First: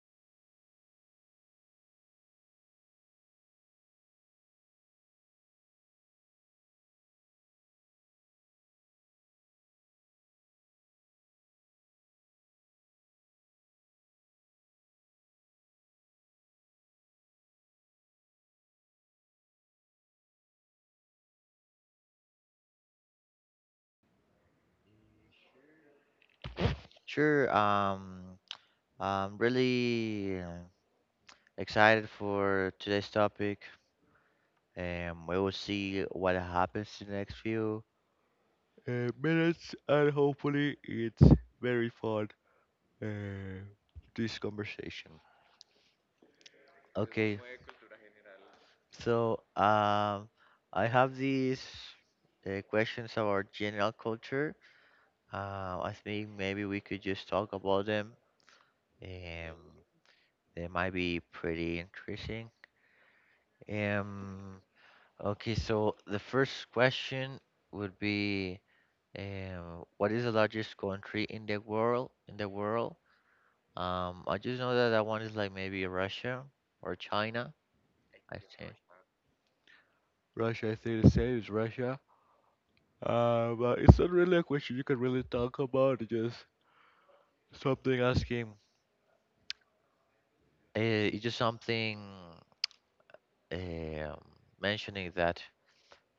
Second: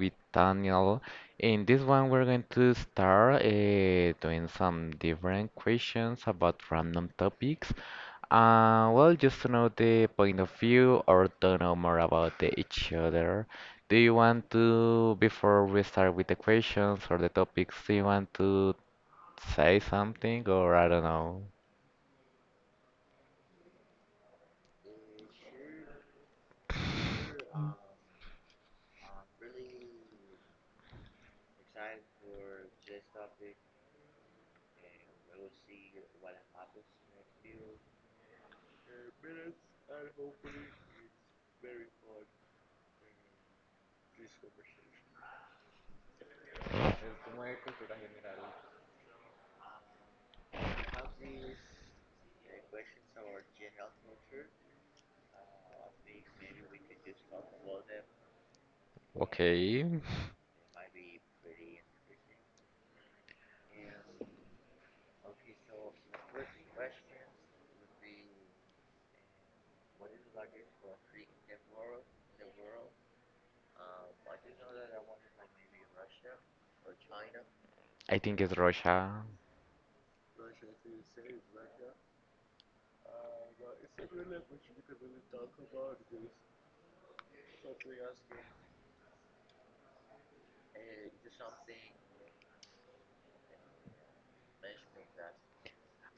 with Daniel. In this one, we're going to start doing some different questions about random topics. Well, just to know the point of view or to know more about each other. Do you want to, before we start with the questions or the topics, do you want to say something or I don't know? Sure. I'm really excited for today's topic. We will see what happens in the next few minutes, and hopefully, it's very fun. Uh, this conversation. Okay. So, I have these questions about general culture. I think maybe we could just talk about them. Um, Okay. they might be pretty interesting. Um. Okay, so the first question would be, what is the largest country in the world? In the world, I just know that one is like maybe Russia or China. I think it's Rocha. Russia, I think the same is Russia. But it's not really a question you can really talk about. It's just something asking. It's just something um, mentioning that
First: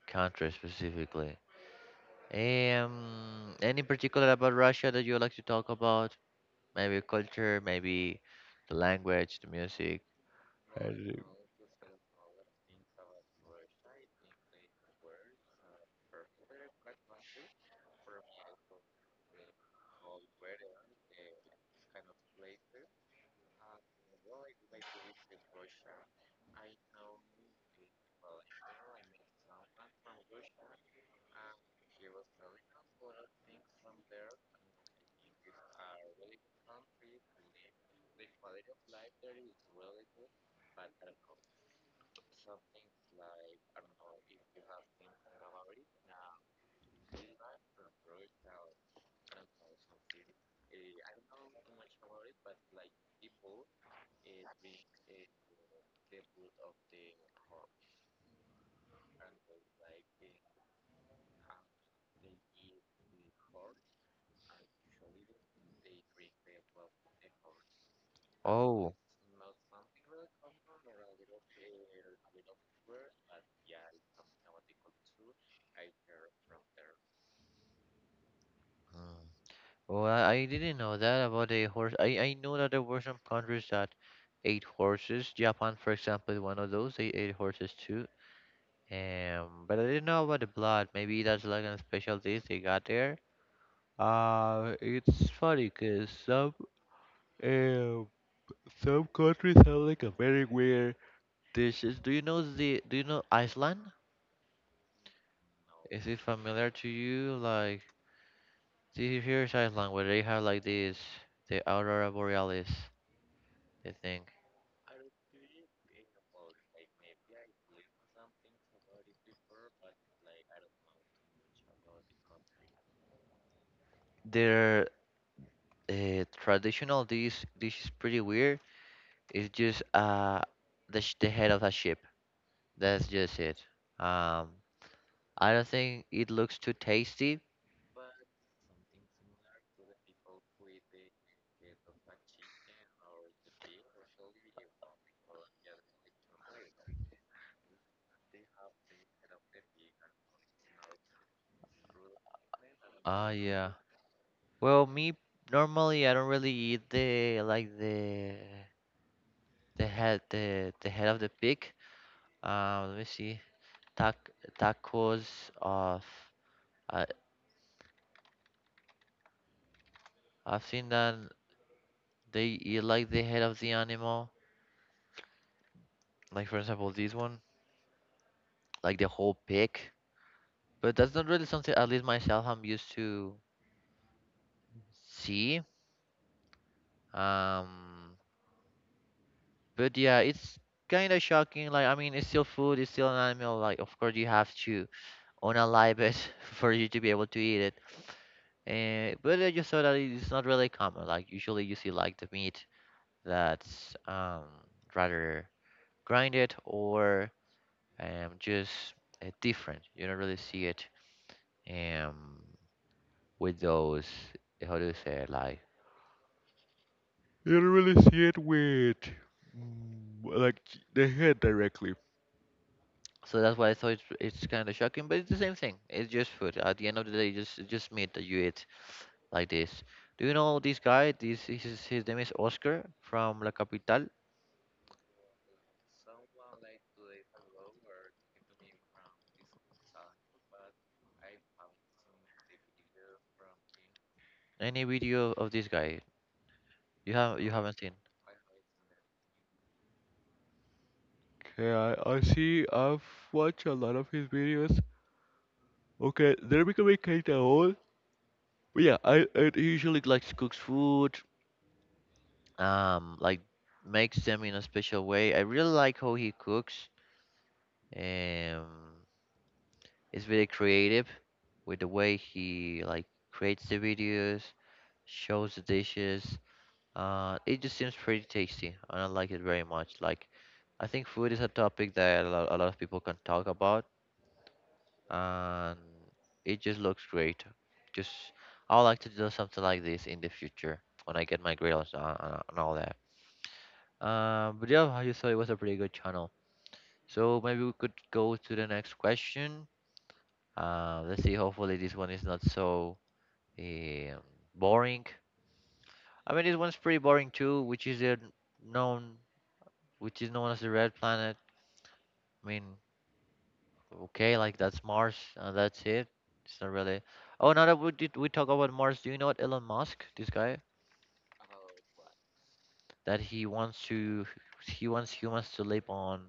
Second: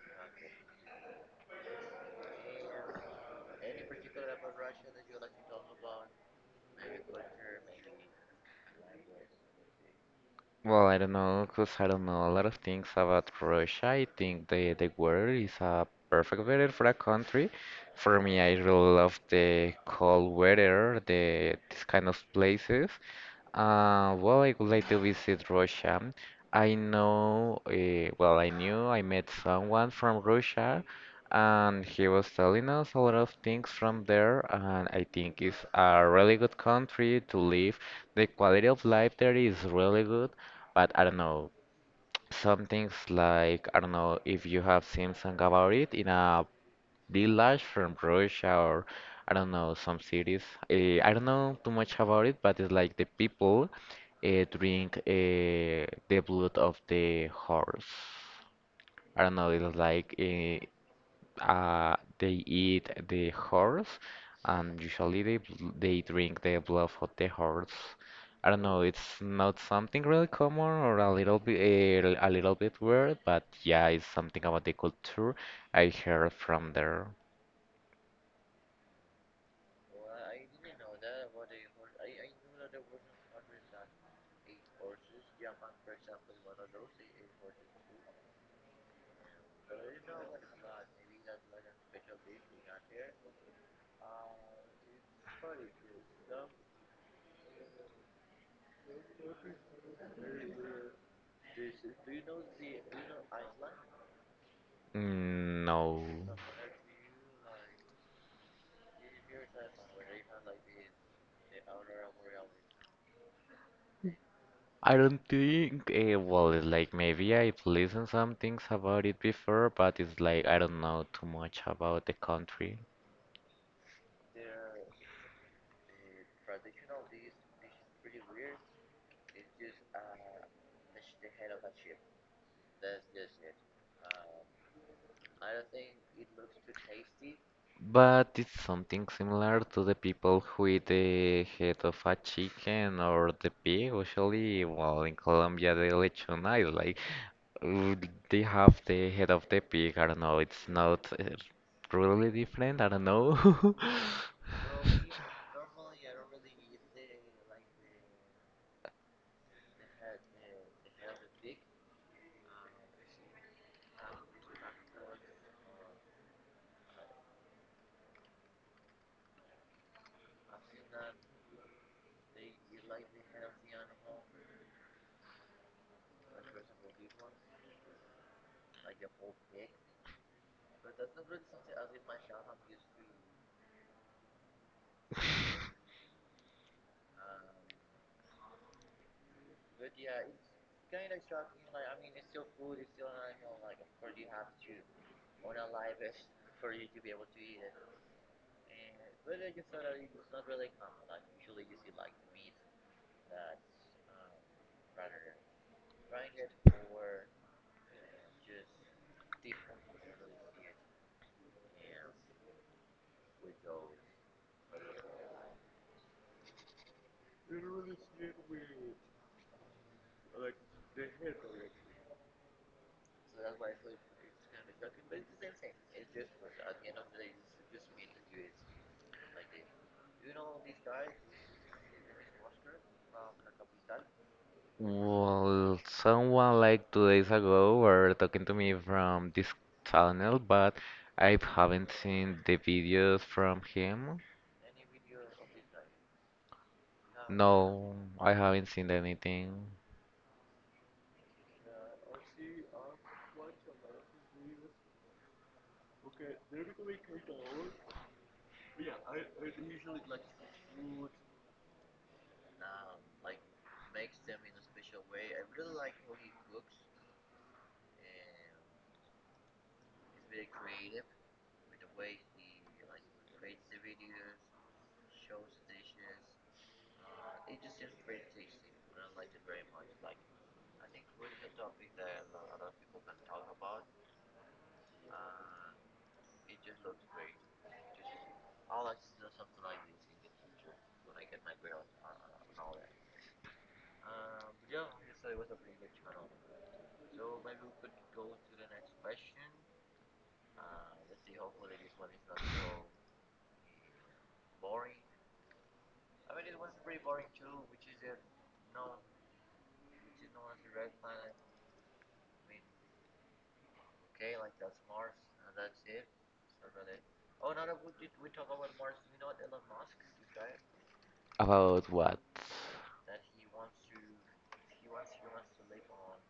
country specifically. Any particular about Russia that you would like to talk about? Maybe culture, maybe the language, the music. Well, I don't know, cause I don't know a lot of things about Russia. I think the weather is a perfect weather for a country. For me, I really love the cold weather, these kind of places. Well, I would like to visit Russia. I know, well, I knew I met someone from Russia, and he was telling us a lot of things from there, and I think it's a really good country to live. The quality of life there is really good, but I don't know, some things like, I don't know if you have seen something about it in a the lads from Russia or I don't know some cities. I don't know too much about it, but it's like the people drink the blood of the horse. I don't know. It's like they eat the horse, and usually they they drink the blood of the horse. I don't know. Oh, It's not something really common or a little bit a little bit weird, but yeah, it's something about the culture I heard from there. oh, I didn't know that about the horse. I know that there were some countries that ate horses. Japan, for example, is one of those. They ate horses too. But I didn't know about the blood. Maybe that's like a special dish they got there. It's funny because um, some countries have like a very weird dishes. Do you know Iceland? Mm, no, Is it familiar to you? Like see here's Iceland where they have like this the aurora borealis, I think. I don't think. Well, it's like maybe I've listened some things about it before, but it's like I don't know too much about the country. Their traditional dish is pretty weird. It's just the the head of a ship. That's just it. Um, I don't think it looks too tasty. But it's something similar to the people who eat the head of a chicken or the pig. Usually, well, in Colombia, the lechona is like uh, they have the head of the pig. I don't know. It's not really different. I don't know. Ah, yeah. Well, me normally I don't really eat the like the the head of the pig. Let me see. tac- Tacos of I I've seen that they eat like the head of the animal. Like for example this one, like the whole pig. But that's not really something at least myself I'm used to see. Um but yeah, it's kinda shocking. Like I mean it's still food, it's still an animal, like of course you have to unalive it for you to be able to eat it. But I just saw that it's not really common. Like usually you see like the meat that's rather grinded or just different. You don't really see it um, with those, how do you say it, like, you don't really see it with like the head directly. So that's why I thought it's kind of shocking, but it's the same thing. It's just food. At the end of the day, just it's just meat that you eat like this. Do you know this guy? This his name is Oscar from La Capital. Well, someone like two days ago were talking to me from this channel, but I haven't seen the videos from him. Any video of this guy? You haven't No, seen? I haven't seen anything Okay, I see. I've watched a lot of his videos. Okay, they're becoming kind of old. But yeah, I usually likes cooks food. Like makes them in a special way. I really like how he cooks. Um, it's very creative with the way he like creates the videos, shows the dishes. It just seems pretty tasty, and I like it very much. Like, I think food is a topic that a lot of people can talk about and it just looks great. Just I would like to do something like this in the future when I get my grills and and all that. But yeah, how you thought it was a pretty good channel. So maybe we could go to the next question. Let's see. Hopefully this one is not so um, boring. I mean, this one's pretty boring too, which is a known, which is known as the red planet. I mean, okay, like that's Mars, and that's it. It's not really. Oh, now that we talk about Mars, do you know what Elon Musk, this guy, about what. that he wants to, he wants humans to live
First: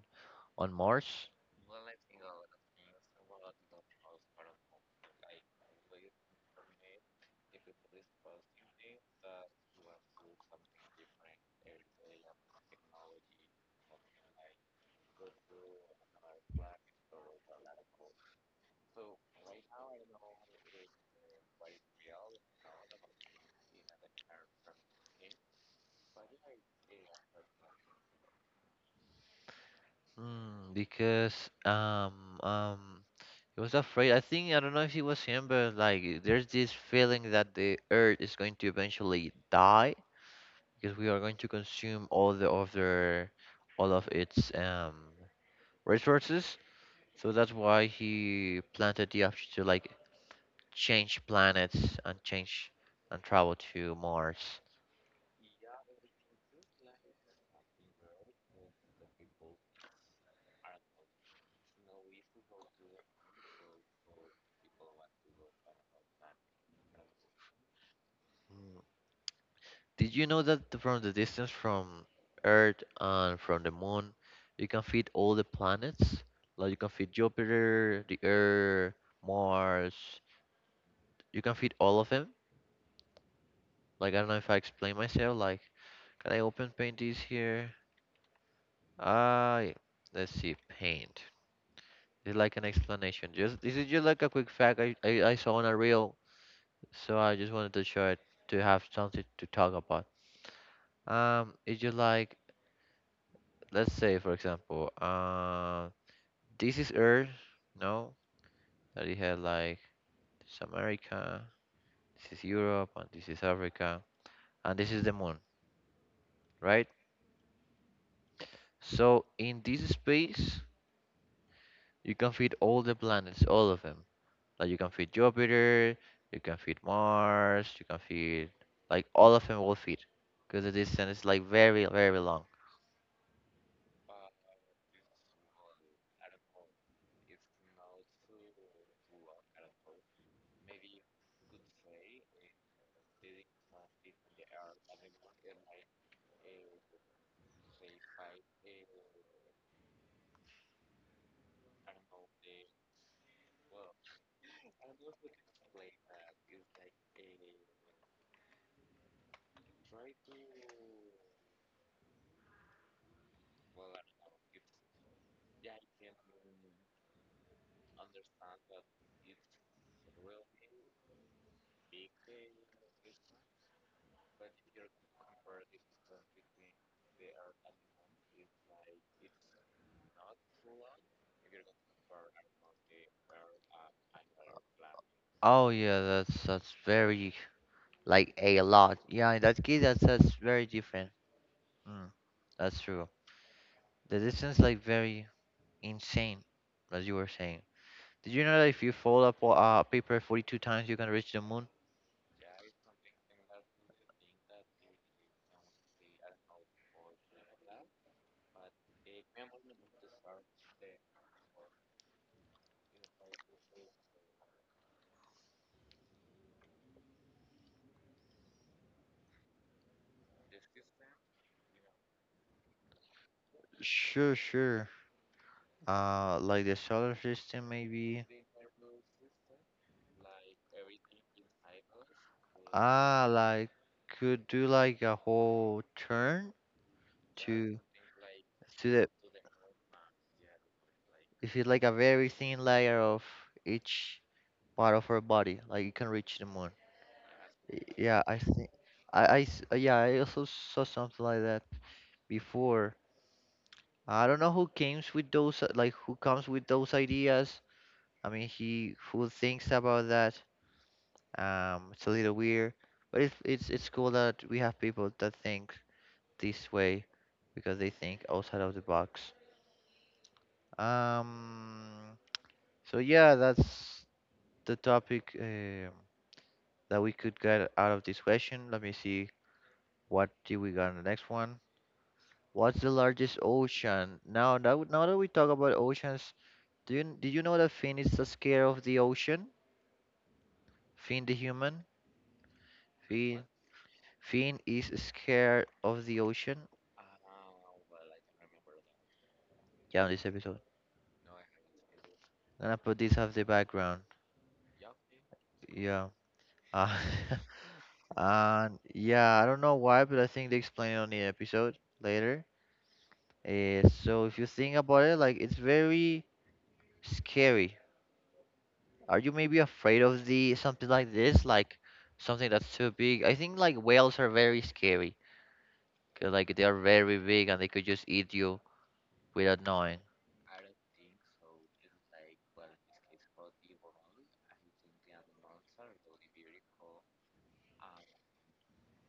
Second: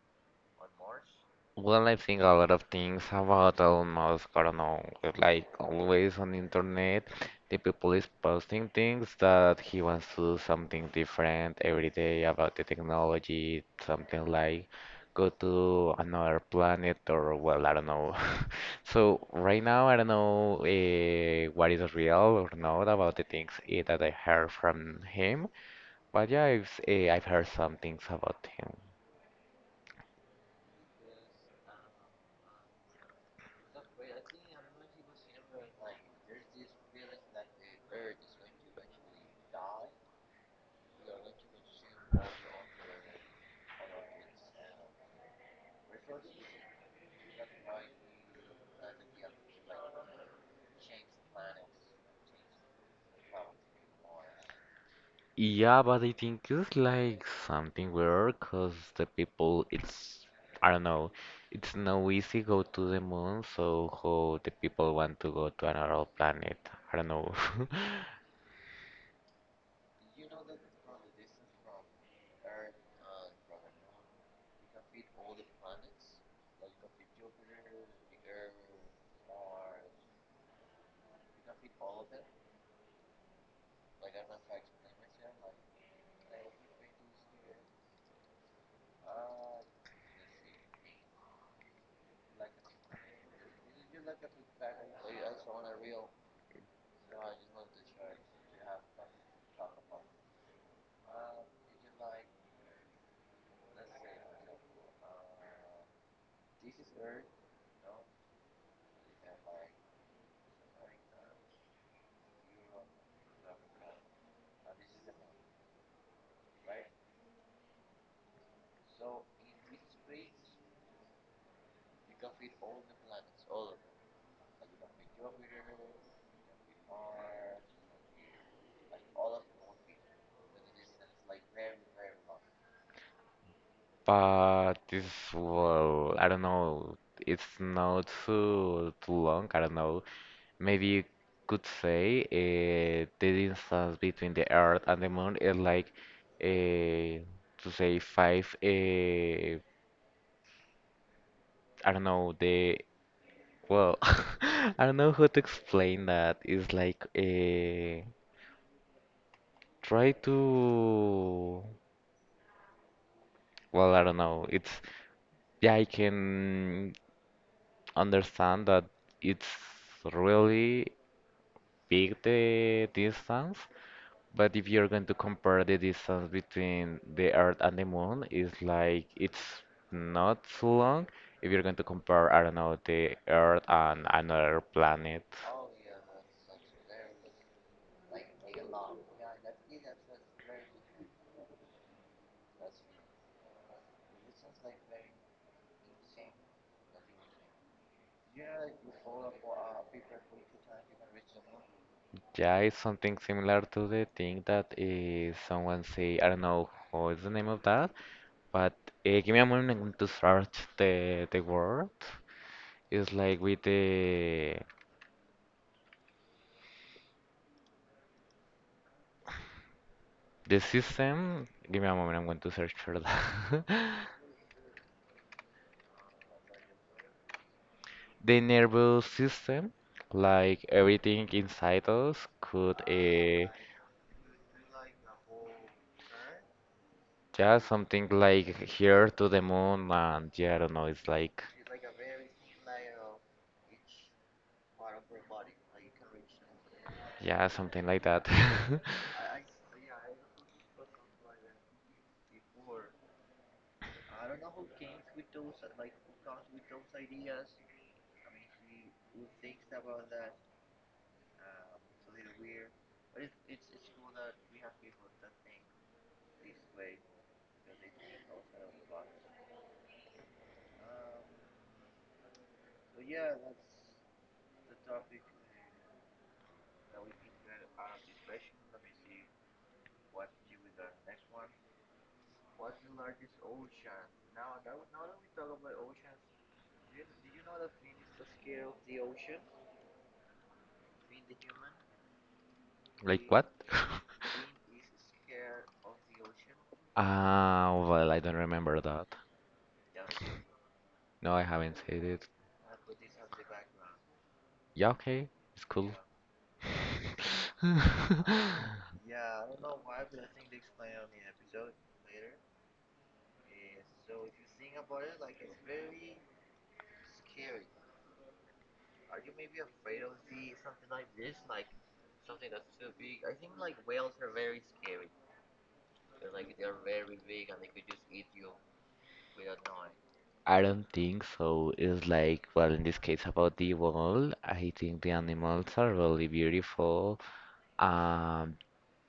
on Mars? Well, I think a lot of things about Elon Musk. I don't know, like always on the internet, the people is posting things that he wants to do something different every day about the technology, something like go to another planet or well, I don't know. So right now, I don't know what is real or not about the things that I heard from him, but yeah, I've heard some things about him. Hmm, because he was afraid. I think I don't know if it was him, but like there's this feeling that the Earth is going to eventually die because we are going to consume all of its resources. So that's why he planted the option to like change planets and change and travel to Mars. Yeah, but I think it's like something weird because the people, I don't know, it's no easy go to the moon, so how the people want to go to another planet, I don't know. Mm, did you know that from the distance from Earth and from the Moon, you can fit all the planets? Like you can fit Jupiter, the Earth, Mars. You can fit all of them. Like I don't know if I explain myself. Like can I open paint this here? Ah, yeah. Let's see paint. It's like an explanation. Just this is just like a quick fact I saw on a reel. So I just wanted to share it to have something to talk about. If you like, let's say for example, this is Earth, no, that you had like this is America, this is Europe, and this is Africa, and this is the Moon, right? So in this space, you can fit all the planets, all of them. Like you can fit Jupiter, you can fit Mars, you can fit like all of them will fit, because the distance is like very long. But this, well, I don't know, it's not too long, I don't know. Maybe you could say the distance between the Earth and the moon is like, uh, to say five, I don't know, Well, I don't know how to explain that. It's like a try to. Well, I don't know. It's yeah, I can understand that it's really big the distance, but if you're going to compare the distance between the Earth and the Moon, it's like it's not so long. If you're going to compare, I don't know, the Earth and another planet. Oh yeah, that's very like a lot. Yeah, in that case, that's very different. Mm, that's true. The distance like very insane, as you were saying. Did you know that if you fold up a paper 42 times, you can reach the moon? Yeah, it's something similar to the thing that someone say. I don't know what is the name of that, but give me a moment. I'm going to search the word. It's like with the system. Give me a moment. I'm going to search for that. Sure, sure. Like the solar system, maybe. The nervous system, like everything inside us, could Ah, like could do like a whole turn yeah something like to the. here to the moon and yeah, I don't know. It's like. If it's like a very thin layer of each part of our body, like you can reach the moon. Yeah, something like Yeah, that. I think. Yeah, I also saw something like that before. I don't know who comes with those, like who comes with those ideas. I mean, he who thinks about that. It's a little weird, but it's it's cool that we have people that think this way because they think outside of the box. Um, so yeah, that's the topic that we could get out of this question. Let me see what do we got on the next one. What's the largest ocean? Now that now that we talk about oceans, do you know that Finn is so scared of the ocean? Finn the human. Like what? Finn is scared of the ocean. Ah, well, I don't remember that. Yeah, on this episode. No, I haven't said it. Gonna put this as the background. Yeah, okay, it's cool. Yeah. Uh, and yeah, I don't know why, but I think they explain it on the episode later. So if you think about it, like it's very scary. Are you maybe afraid of the something like this, like something that's too big? I think like whales are very scary, 'cause, like they are very big and they could just eat you without knowing. I don't think so. It's like, well, in this case about the wall, I think the animals are really beautiful. Um,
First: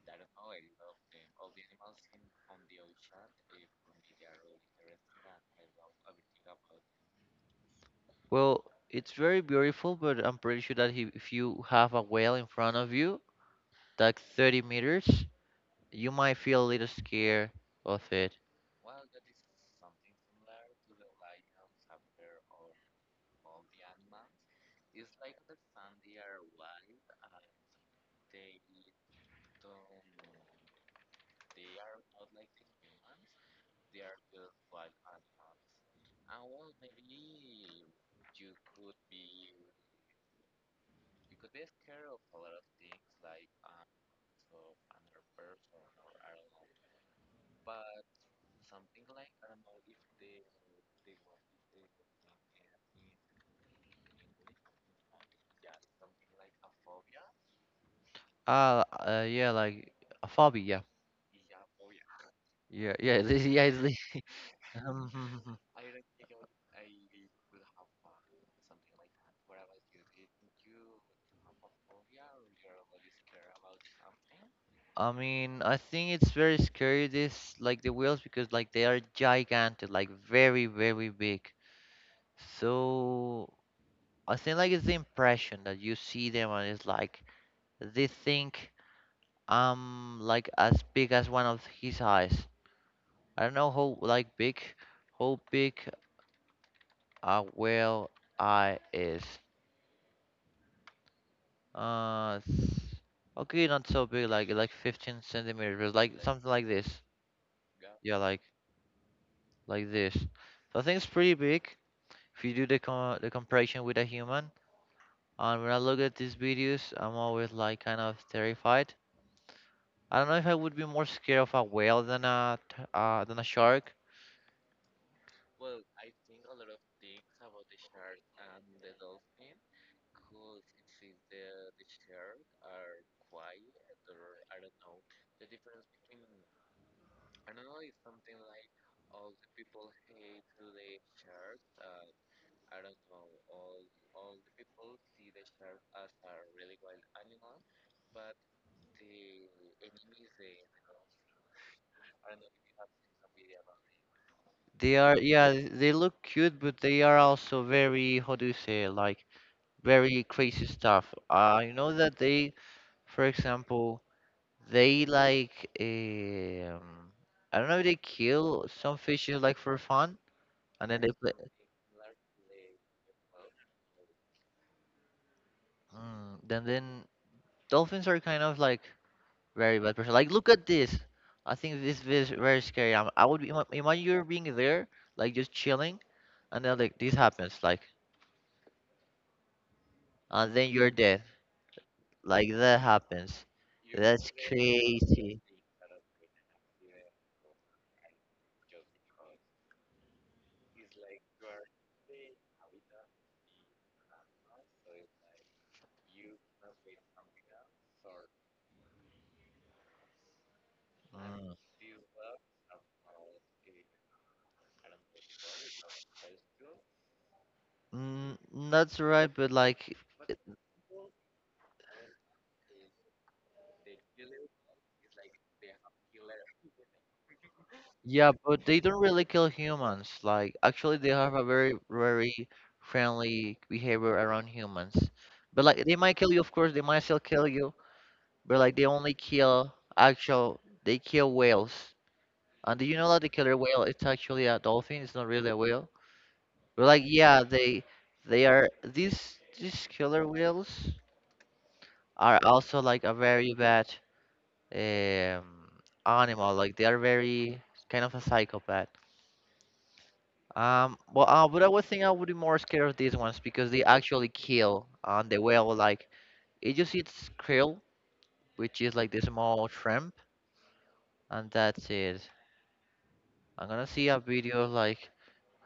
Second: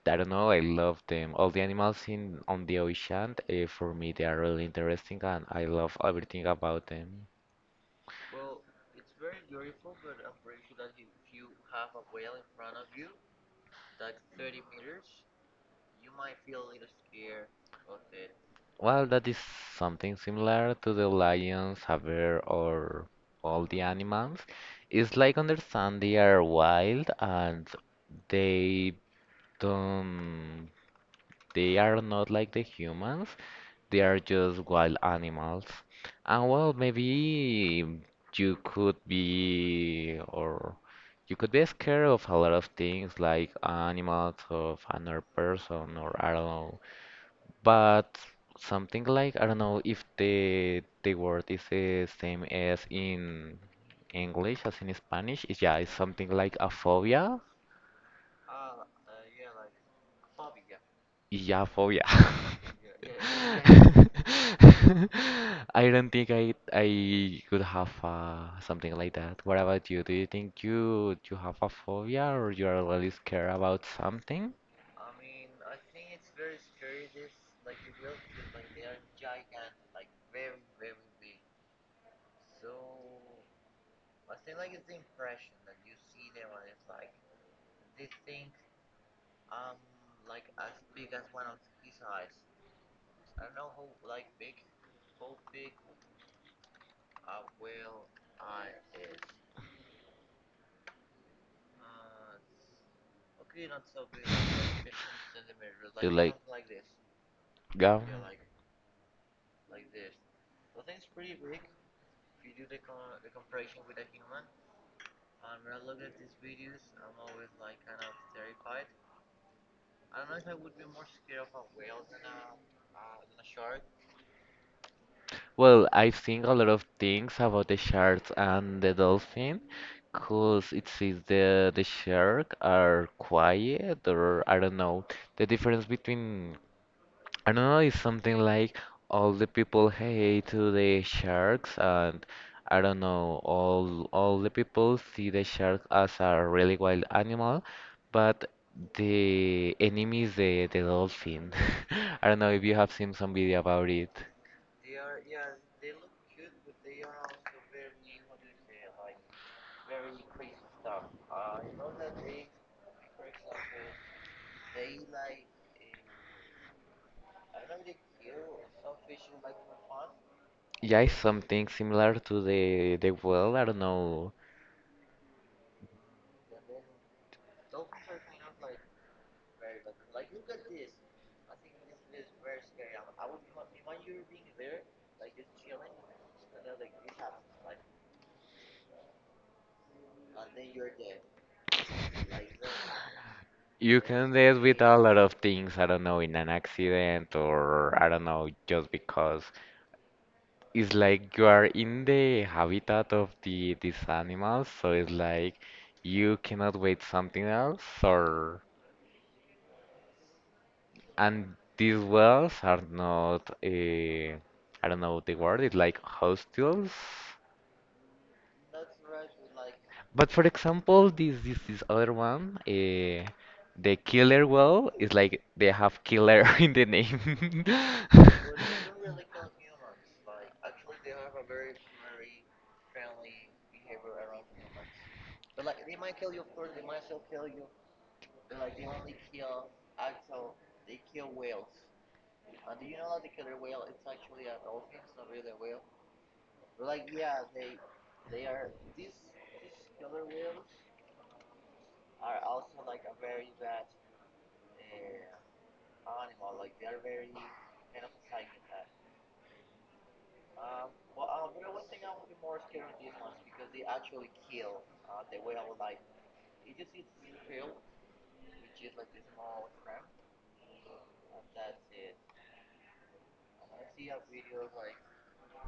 I don't know, I love them. All the animals in on the ocean, for me, they are really interesting, and I love everything about them. Well, it's very beautiful, but I'm pretty sure that if you have a whale in front of you, like 30 meters, you might feel a little scared of it. Well, that is something similar to the lions, haver or all the animals. It's like understand they are wild and they don't, they are not like the humans. They are just wild animals. And well, maybe you could be, or you could be scared of a lot of things like animals, of another person, or I don't know, but something like I don't know if the word is the same as in English as in Spanish. It's, yeah, it's something like a phobia. Ah, yeah, like a phobia. Yeah, phobia. Yeah, yeah, yeah. yeah it's li- Um, I don't think I could have something like that. What about you? Do you think you have a phobia or you are really scared about something? I mean, I think it's very scary. This like the whales because like they are gigantic, like very big. So I think like it's the impression that you see them and it's like they think. Um like as big as one of his eyes. I don't know how big a whale eye is. Uh s- okay not so big like 15 centimeters You like like, something like this. yeah. Yeah like this. So I think it's pretty big if you do the the comparison with a human. And when I look at these videos I'm always like kind of terrified. I don't know if I would be more scared of a whale than a than a shark. Well, I think a lot of things about the sharks and the dolphin, cause it seems the shark are quiet or I don't know. The difference between I don't know is something like all the people hate to the sharks and I don't know all the people see the shark as a really wild animal, but the enemy is the dolphin. I don't know if you have seen some video about it. They are, yeah, they look cute, but they are also very, how do you say, like very crazy stuff. I know that they, for example, they like, um, I don't know, they kill some fishes like for fun, and Yeah, then they it's play. something similar to the well. I don't know. Mm, then dolphins are kind of like very bad person. Like look at this. I think this is very scary. I would be, imagine you're being there, like just chilling, and then like this happens, like, and then you're dead. Like that happens. You can deal with a lot of things. I don't know, in an accident or I don't know, just because it's like you are in the habitat of these animals, so it's like you cannot wait something else or and these wells are not I don't know the word. It's like hostels. Mm, that's right, but like, But for example, this this other one, the killer whale is like they have killer in the name. yeah, but they don't really kill humans. Like, actually, they have a very friendly behavior around humans. But like, they might kill you, of course, they might still kill you. But like, they only they kill whales. And do you know that the killer whale is actually a dolphin? It's not really a whale. But like, yeah, they are these killer whales are also like a very bad um, animal. Like they are very kind of a psychopath. But I would think I would be more scared of these ones because they actually kill on the whale. Like it just eats krill, which is like this small shrimp, and that's it. I'm gonna see a video of like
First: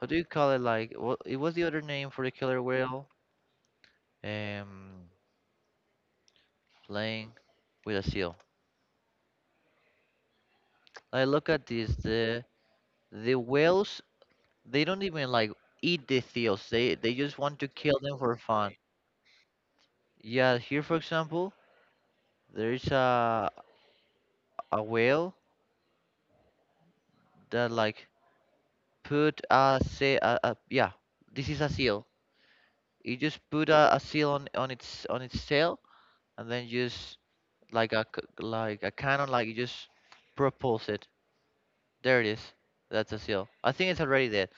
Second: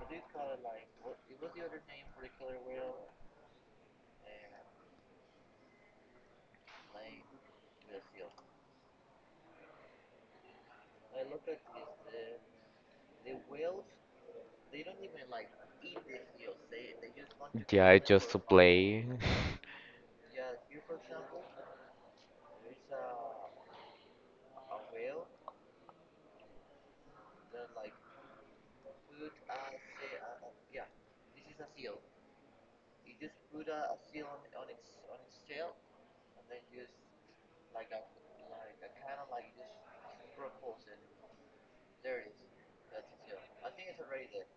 how do you call it? Like what? It was the other name for the killer whale. Um, Playing with a seal. Like look at this. The whales they don't even like eat the seals. They just want to Yeah, kill them just for to fun. play. Yeah, here for example, there is a whale that like put a say a yeah, this is a seal. It just put a seal on its on its tail and then just like a cannon like you just propulse it. There it is. That's a seal. I think it's already dead.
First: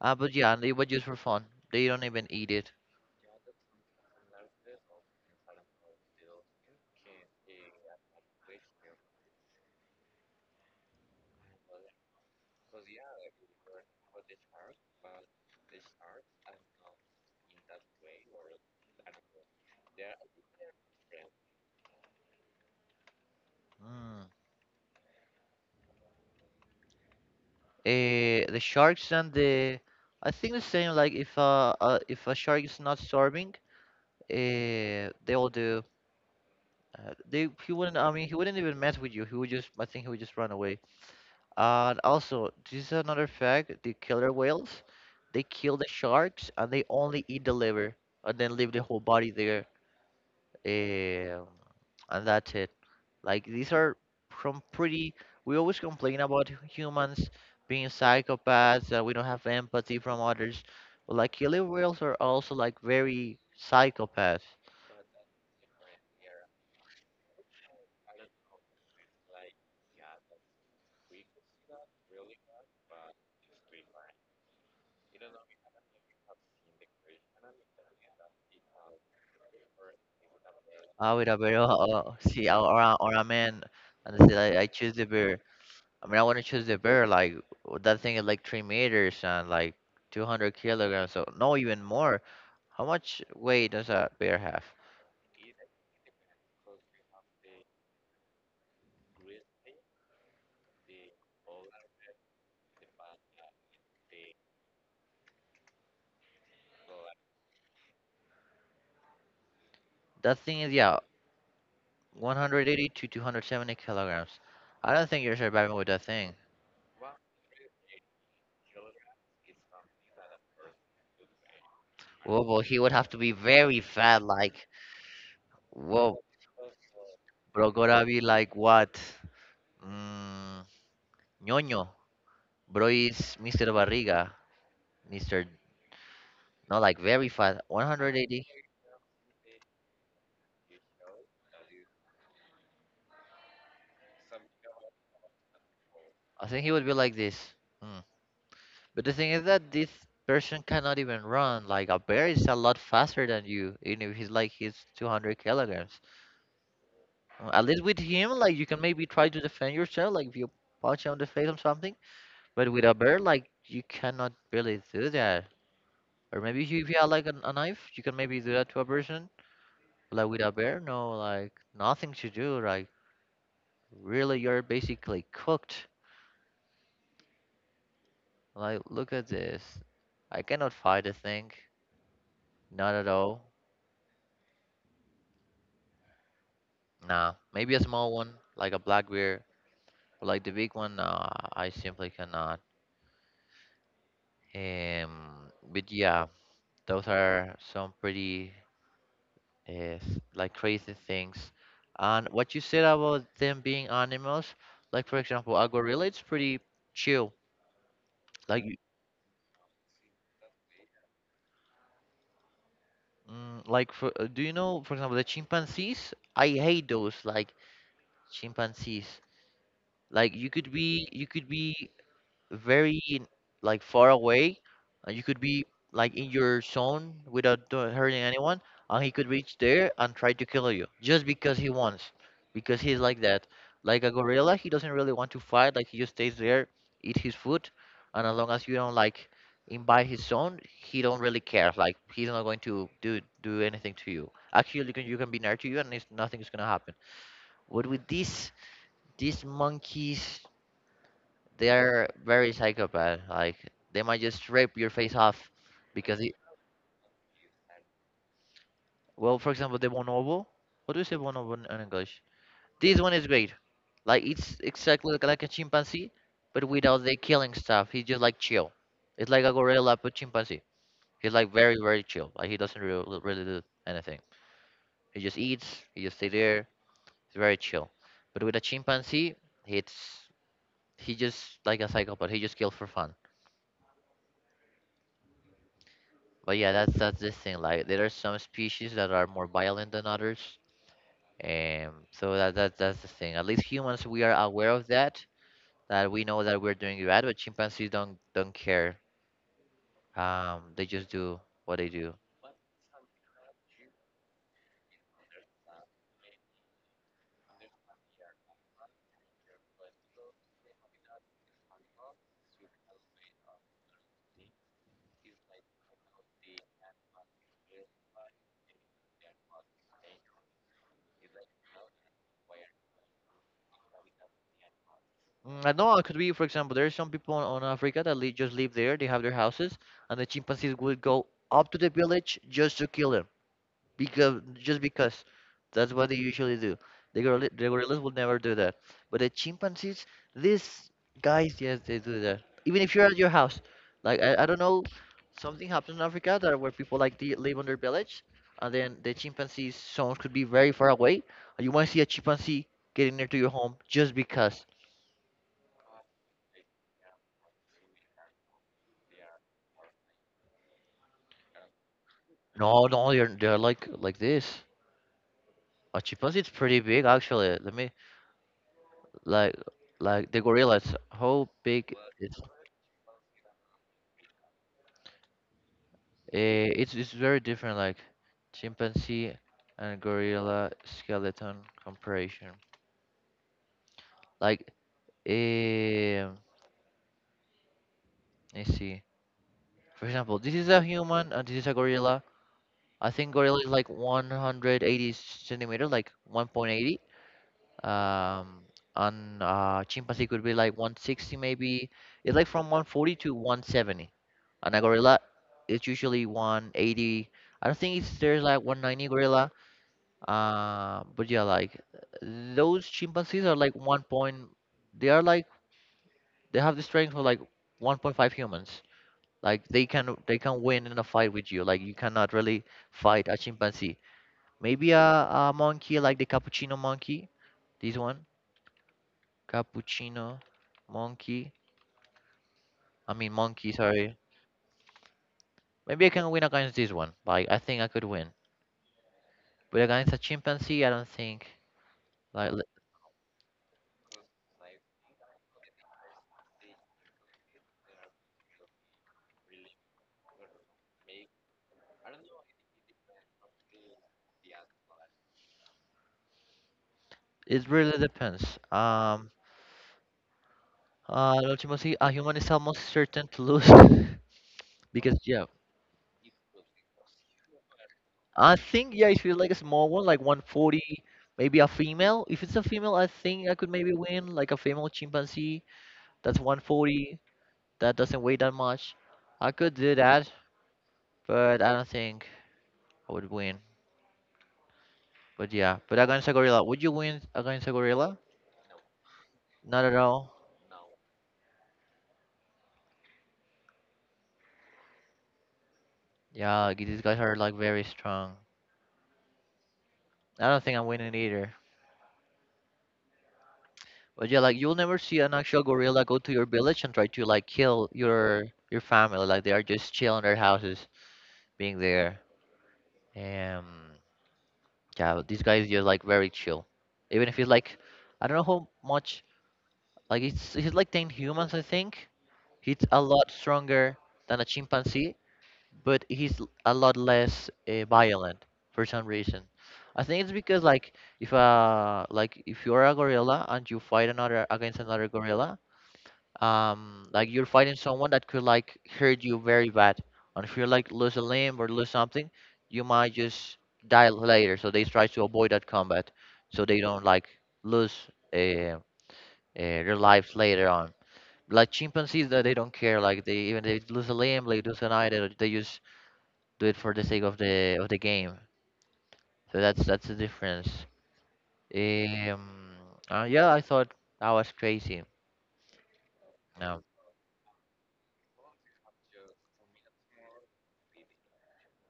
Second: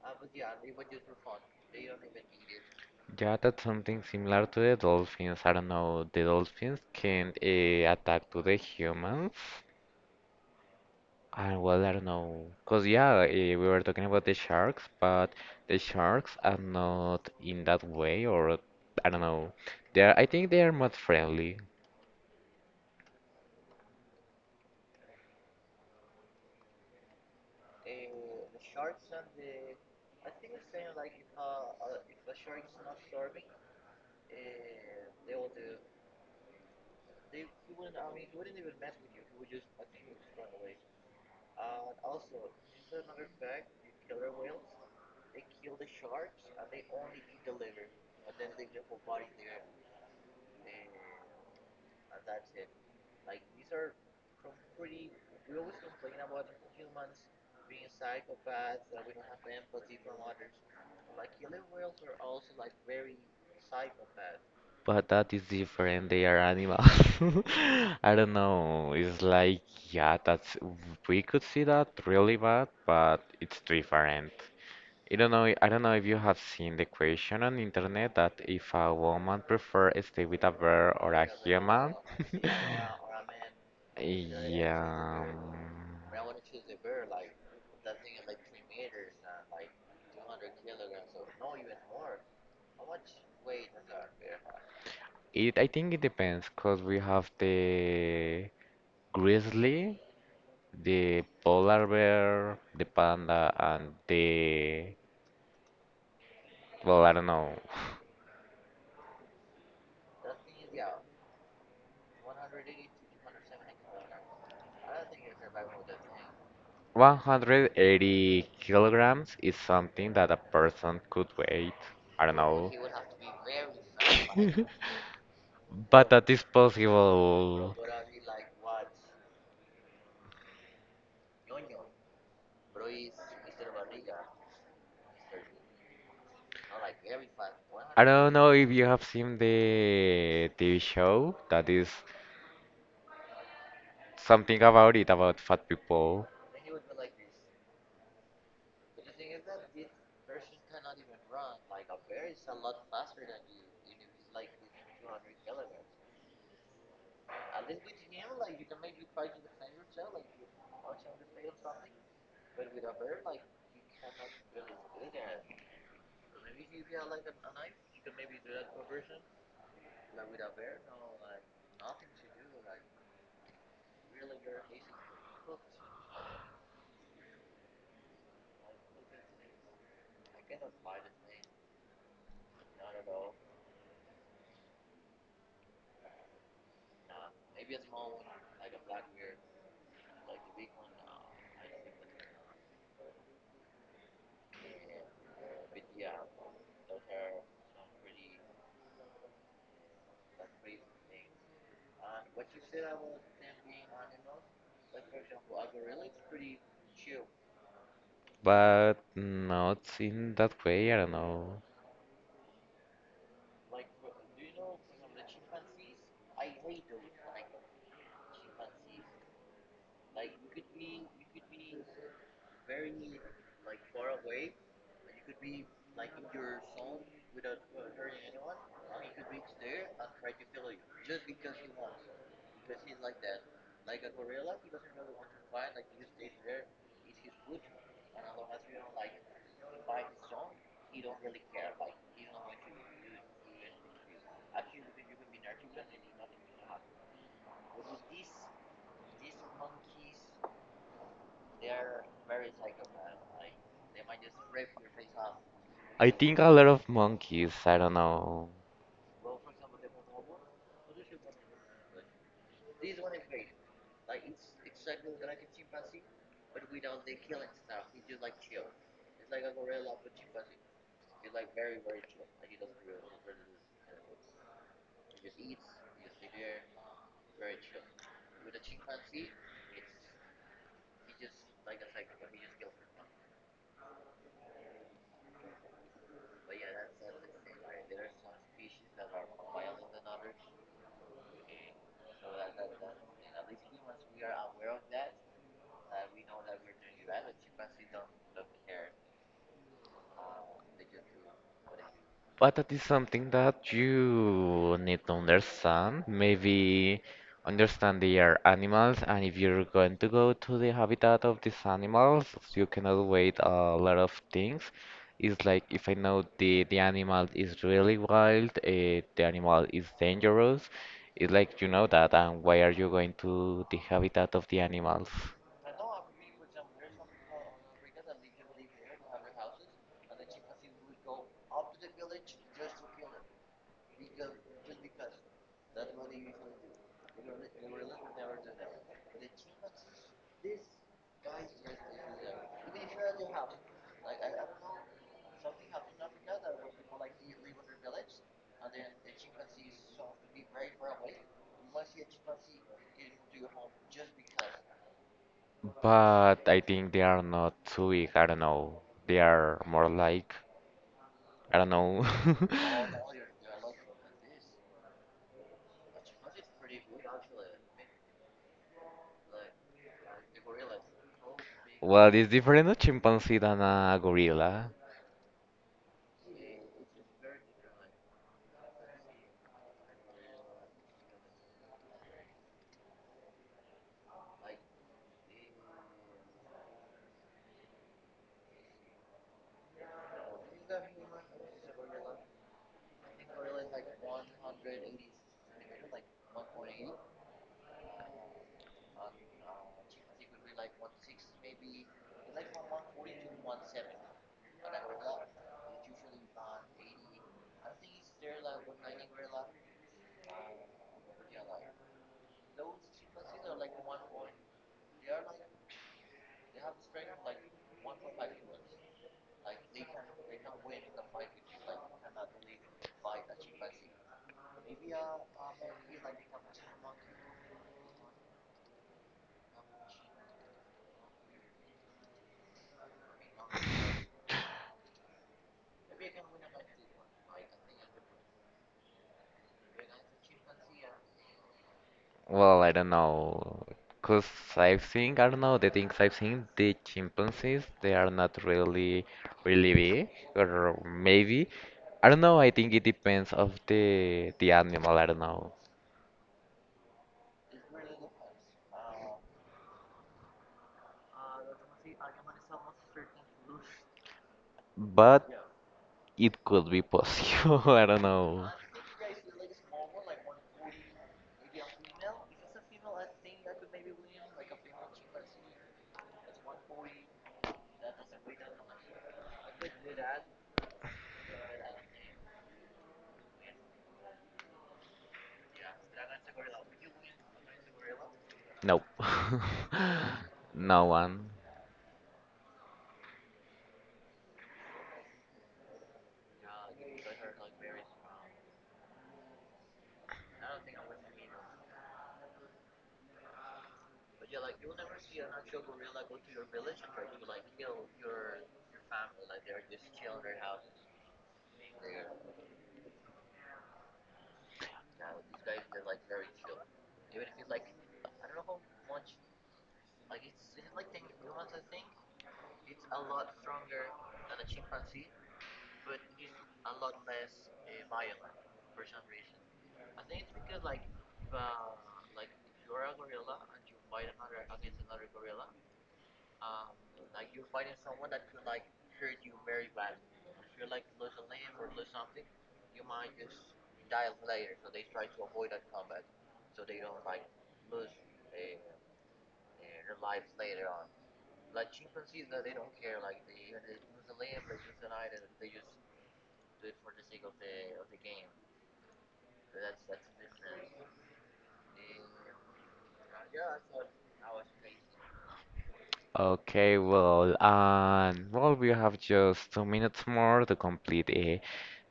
But yeah, they were just for fun. They don't even eat it. Yeah, that's something similar to the dolphins. I don't know, the dolphins can attack to the humans. And well, I don't know, cause yeah, we were talking about the sharks, but the sharks are not in that way, or I don't know. They are, I think they are not friendly, Mm. The sharks and the I think the same like if a shark is not starving, they will do they He wouldn't. I mean, he wouldn't even mess with you. He would just. I think he would just run away. And also, this is another fact: the killer whales, they kill the sharks and they only eat the liver and then leave the whole body there. Um, and that's it. Like these are from pretty. We always complain about humans being psychopaths that we don't have empathy from others, but like killer whales are also like very psychopaths. but that is different. They are animals. I don't know. It's like yeah, that's we could see that really bad, but it's different. I don't know. I don't know if you have seen the question on internet that if a woman prefer stay with a bear or Ah, with a a bear. Oh, human. oh, see, or a man, and I said I choose the Yeah. bear. I mean, I want to choose the bear. Like that thing is like 3 meters and like 200 kilograms, so no, even more. How much weight does a bear have? It, I think it depends, because we have the grizzly, the polar bear, the panda, and the, well, I don't know. That thing is yeah, 180 to 270 kilograms. I don't think you're surviving with that thing. 180 kilograms is something that a person could weigh. I don't Whoa, but know. he would have to be very fat. Like But whoa, that is bro, possible. gotta be like what? Mm, ñoño. Bro is Mr. Barriga, Mr. Not like very fast, I don't 180. know if you have seen the TV show that is something about it about fat people, I think he would be like this. Mm. But the thing is that this person cannot even run. Like a bear is a lot faster than you, even if he's 200 kilograms. At least with him, like you can maybe try to defend yourself, like if you punch him on the face or something. But with a bear, like you cannot really do that. Or maybe if you have like a knife, you can maybe do that to a person. Like with a bear, no, like nothing to do. Like really, you're basically cooked. Like, look at this. I cannot fight a thing. Not at all. Nah. Maybe a small one, like a black bear. But like the big one, nah, I simply cannot. But yeah, those are some pretty uh, like crazy things. And what you said about them being animals, like for example, a gorilla, it's pretty chill. Like, you- but not in that way. I don't know. Like for, do you know, for example, the chimpanzees? I hate those, like chimpanzees. Like you could be very like far away. You could be like in your zone without hurting anyone, and he could reach there and try to kill you just because he wants, because he's like that. Like a gorilla, he doesn't really want to fight. Like he just stays there, eat his food, and as long as you don't like invite his zone, he don't really care. Like he's not going to do anything to you. Actually, you can be near to you, and nothing's gonna happen. What with these monkeys? They are very psychopath. Like they might just rip your face off I because it, think a lot of monkeys. I don't know. well, for example, the bonobo. What do you say bonobo in English? This one is great. Like it's exactly like a chimpanzee, but without the killing stuff. He's just like chill. It's like a gorilla but chimpanzee. He's like very chill. Like he doesn't really do anything. He just eats. He just stay there. He's very chill. But with a chimpanzee, it's he just like a psychopath. He just kills for fun. But yeah, that's the thing. Like there are some species that are more violent than others, and so that that's the thing. At least humans, we are aware of that. That we know that we're doing it bad, but chimpanzees don't care. They just do what they do. But that is something that you need to understand. Maybe understand they are animals, and if you're going to go to the habitat of these animals, you cannot wait a lot of things. It's like if I know the animal is really wild, the animal is dangerous. It's like you know that, and why are you going to the habitat of the animals? Mm, I know it could be, for example, there are some people on Africa that just live there. They have their houses, and the chimpanzees would go up to the village just to kill them. Because that's what they usually do. The gorillas will never do that, but the chimpanzees, these guys, yes, they do that. Even if you're at your house, like I don't know, something happened in Africa that where people like they live on their village, and then the chimpanzees, some could be very far away, and you want to see a chimpanzee getting near to your home just because. But I think they are not too big. I don't know. They are more like. I don't know. No, they're like this. A chimpanzee is pretty big actually. Let me like like the gorillas. How big What is is different a chimpanzee than a gorilla? It's very different, like chimpanzee and gorilla skeleton comparison. Like, um, let's see. For example, this is a human and this is a gorilla. I think gorilla is like 180 centimeter, like 1.80. Um, and Chimpanzee could be like 160 maybe. It's like from 140 to 170. And a gorilla is usually 180. I don't think it's there's like 190 gorilla. But yeah, like those chimpanzees are like 1 point. They are like they have the strength of like 1.5 humans. Like they can win in a fight with you. Like you cannot really fight a chimpanzee. Maybe a monkey like the cappuccino monkey. This one, cappuccino monkey. I mean monkey. Sorry. Maybe I can win against this one. Like I think I could win. But against a chimpanzee, I don't think. Like l- Well, I don't know. Because I've seen, I don't know, the things I've seen, the chimpanzees, they are not really, really big, or maybe. I don't know, I think it depends of the animal, I don't know. it really depends. Um. Ultima a human is almost certain to lose because But yeah, it could be possible, I don't know. I think yeah, if you like a small one, like 140, maybe a female. If it's a female, I think I could maybe win, like a female chimpanzee that's 140, that doesn't weigh that much. I could do that, but I don't think I would win. But yeah, but against a gorilla, would you win against a gorilla? Nope. Not at all. No one. Yeah, these guys are like very strong. I don't think I'm winning either. But yeah, like you'll never see an actual gorilla go to your village and try to like kill your family. Like they are just chill in their houses, being there. And yeah, but this guy is just like very chill. Even if he's like, I don't know how much. Like it's he's like ten humans, I think. He's a lot stronger than a chimpanzee, but a lot less violent for some reason. I think it's because like if you're a gorilla and you fight another against another gorilla, like you're fighting someone that could like hurt you very bad, and if you like lose a limb or lose something you might just die later, so they try to avoid that combat so they don't like lose uh, uh, their lives later on. Like chimpanzees, that they don't care. Like they lose a limb, they lose an eye, they just do it for the sake of the game. So that's the difference. um yeah, I thought that was crazy. Okay, well, and well, we have just two minutes more to complete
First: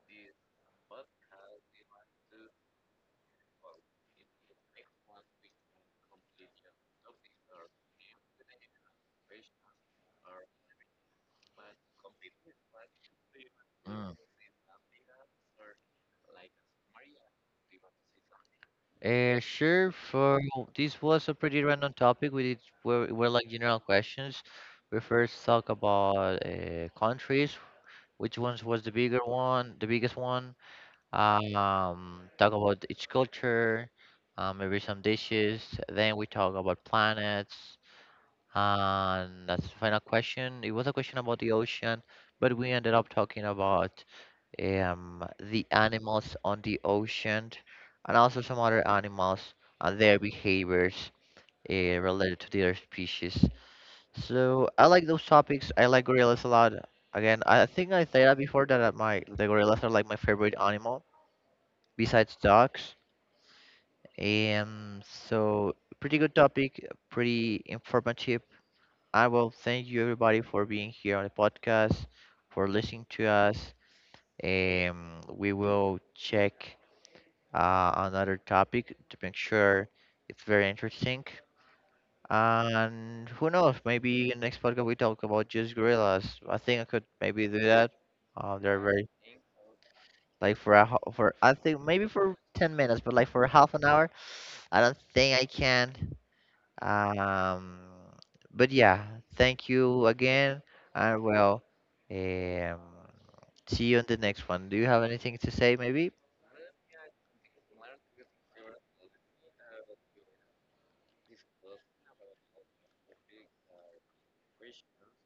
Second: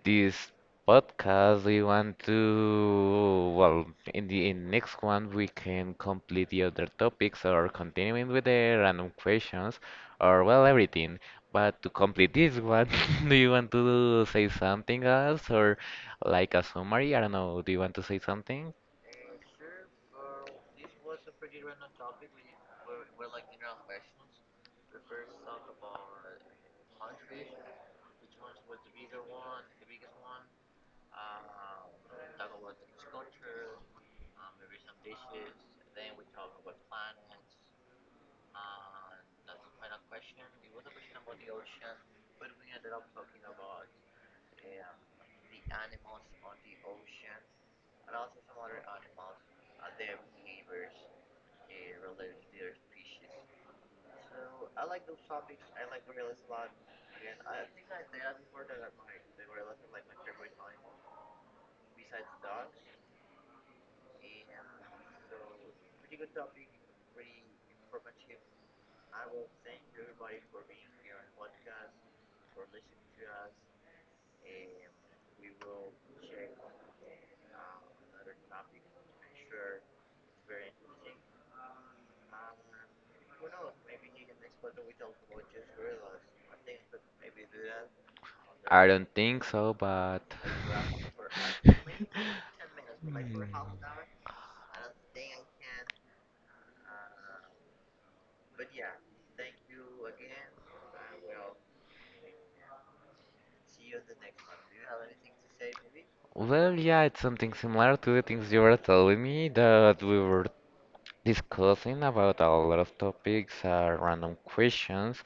this podcast. We want to, well, in the in next one we can complete the other topics or continuing with the random questions or well everything. But to complete this one, do you want to say something else or like a summary? I don't know. Do you want to say something? Sure. For This was a pretty random topic. Were like general questions. We first talk about countries. Which ones was the bigger one, The biggest one? Talk about each culture. Maybe some dishes. Then we talk about planets. And that's the final question. It was a question about the ocean, but we ended up talking about the animals on the ocean and also some other animals and their behaviors related to their species. So I like those topics. I like gorillas a lot. Again, I think I said that before that my the gorillas are like my favorite animal besides dogs. So pretty good topic, pretty informative. I will thank you everybody for being here on the podcast, for listening to us. We will check another topic to make sure it's very interesting. And who knows, maybe in next podcast we talk about just gorillas. I think I could maybe do that. They're I very don't think so, but. For I think maybe for 10 minutes, but like for half Hmm. an hour, I don't think I can. Um, but yeah, thank you again. I will um, see you on the next one. Do you have anything to say, maybe? Well, yeah, it's something similar to the things you were telling me that we were discussing about a lot of topics, random questions.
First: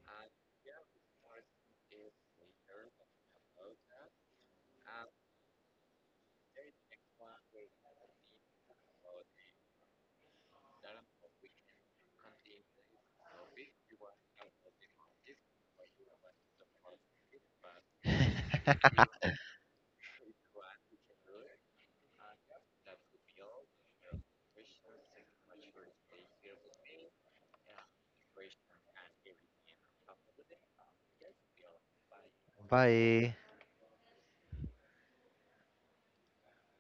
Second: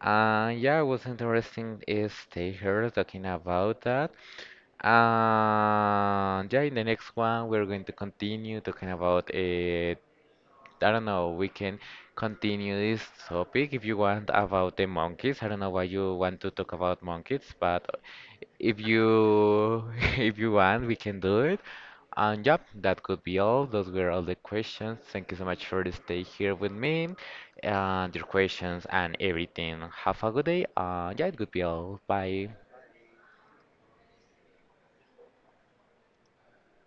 Yeah, it was interesting is stay here talking about that. And yeah, in the next one, we're going to continue talking about I don't know, we can continue this topic if you want about the monkeys. I don't know why you want to talk about monkeys, but if you if you want, we can do it. And yep, that could be all. Those were all the questions. Thank you so much for staying here with me and your questions and everything. Have a good day. Yeah, it could be all. Bye. Bye.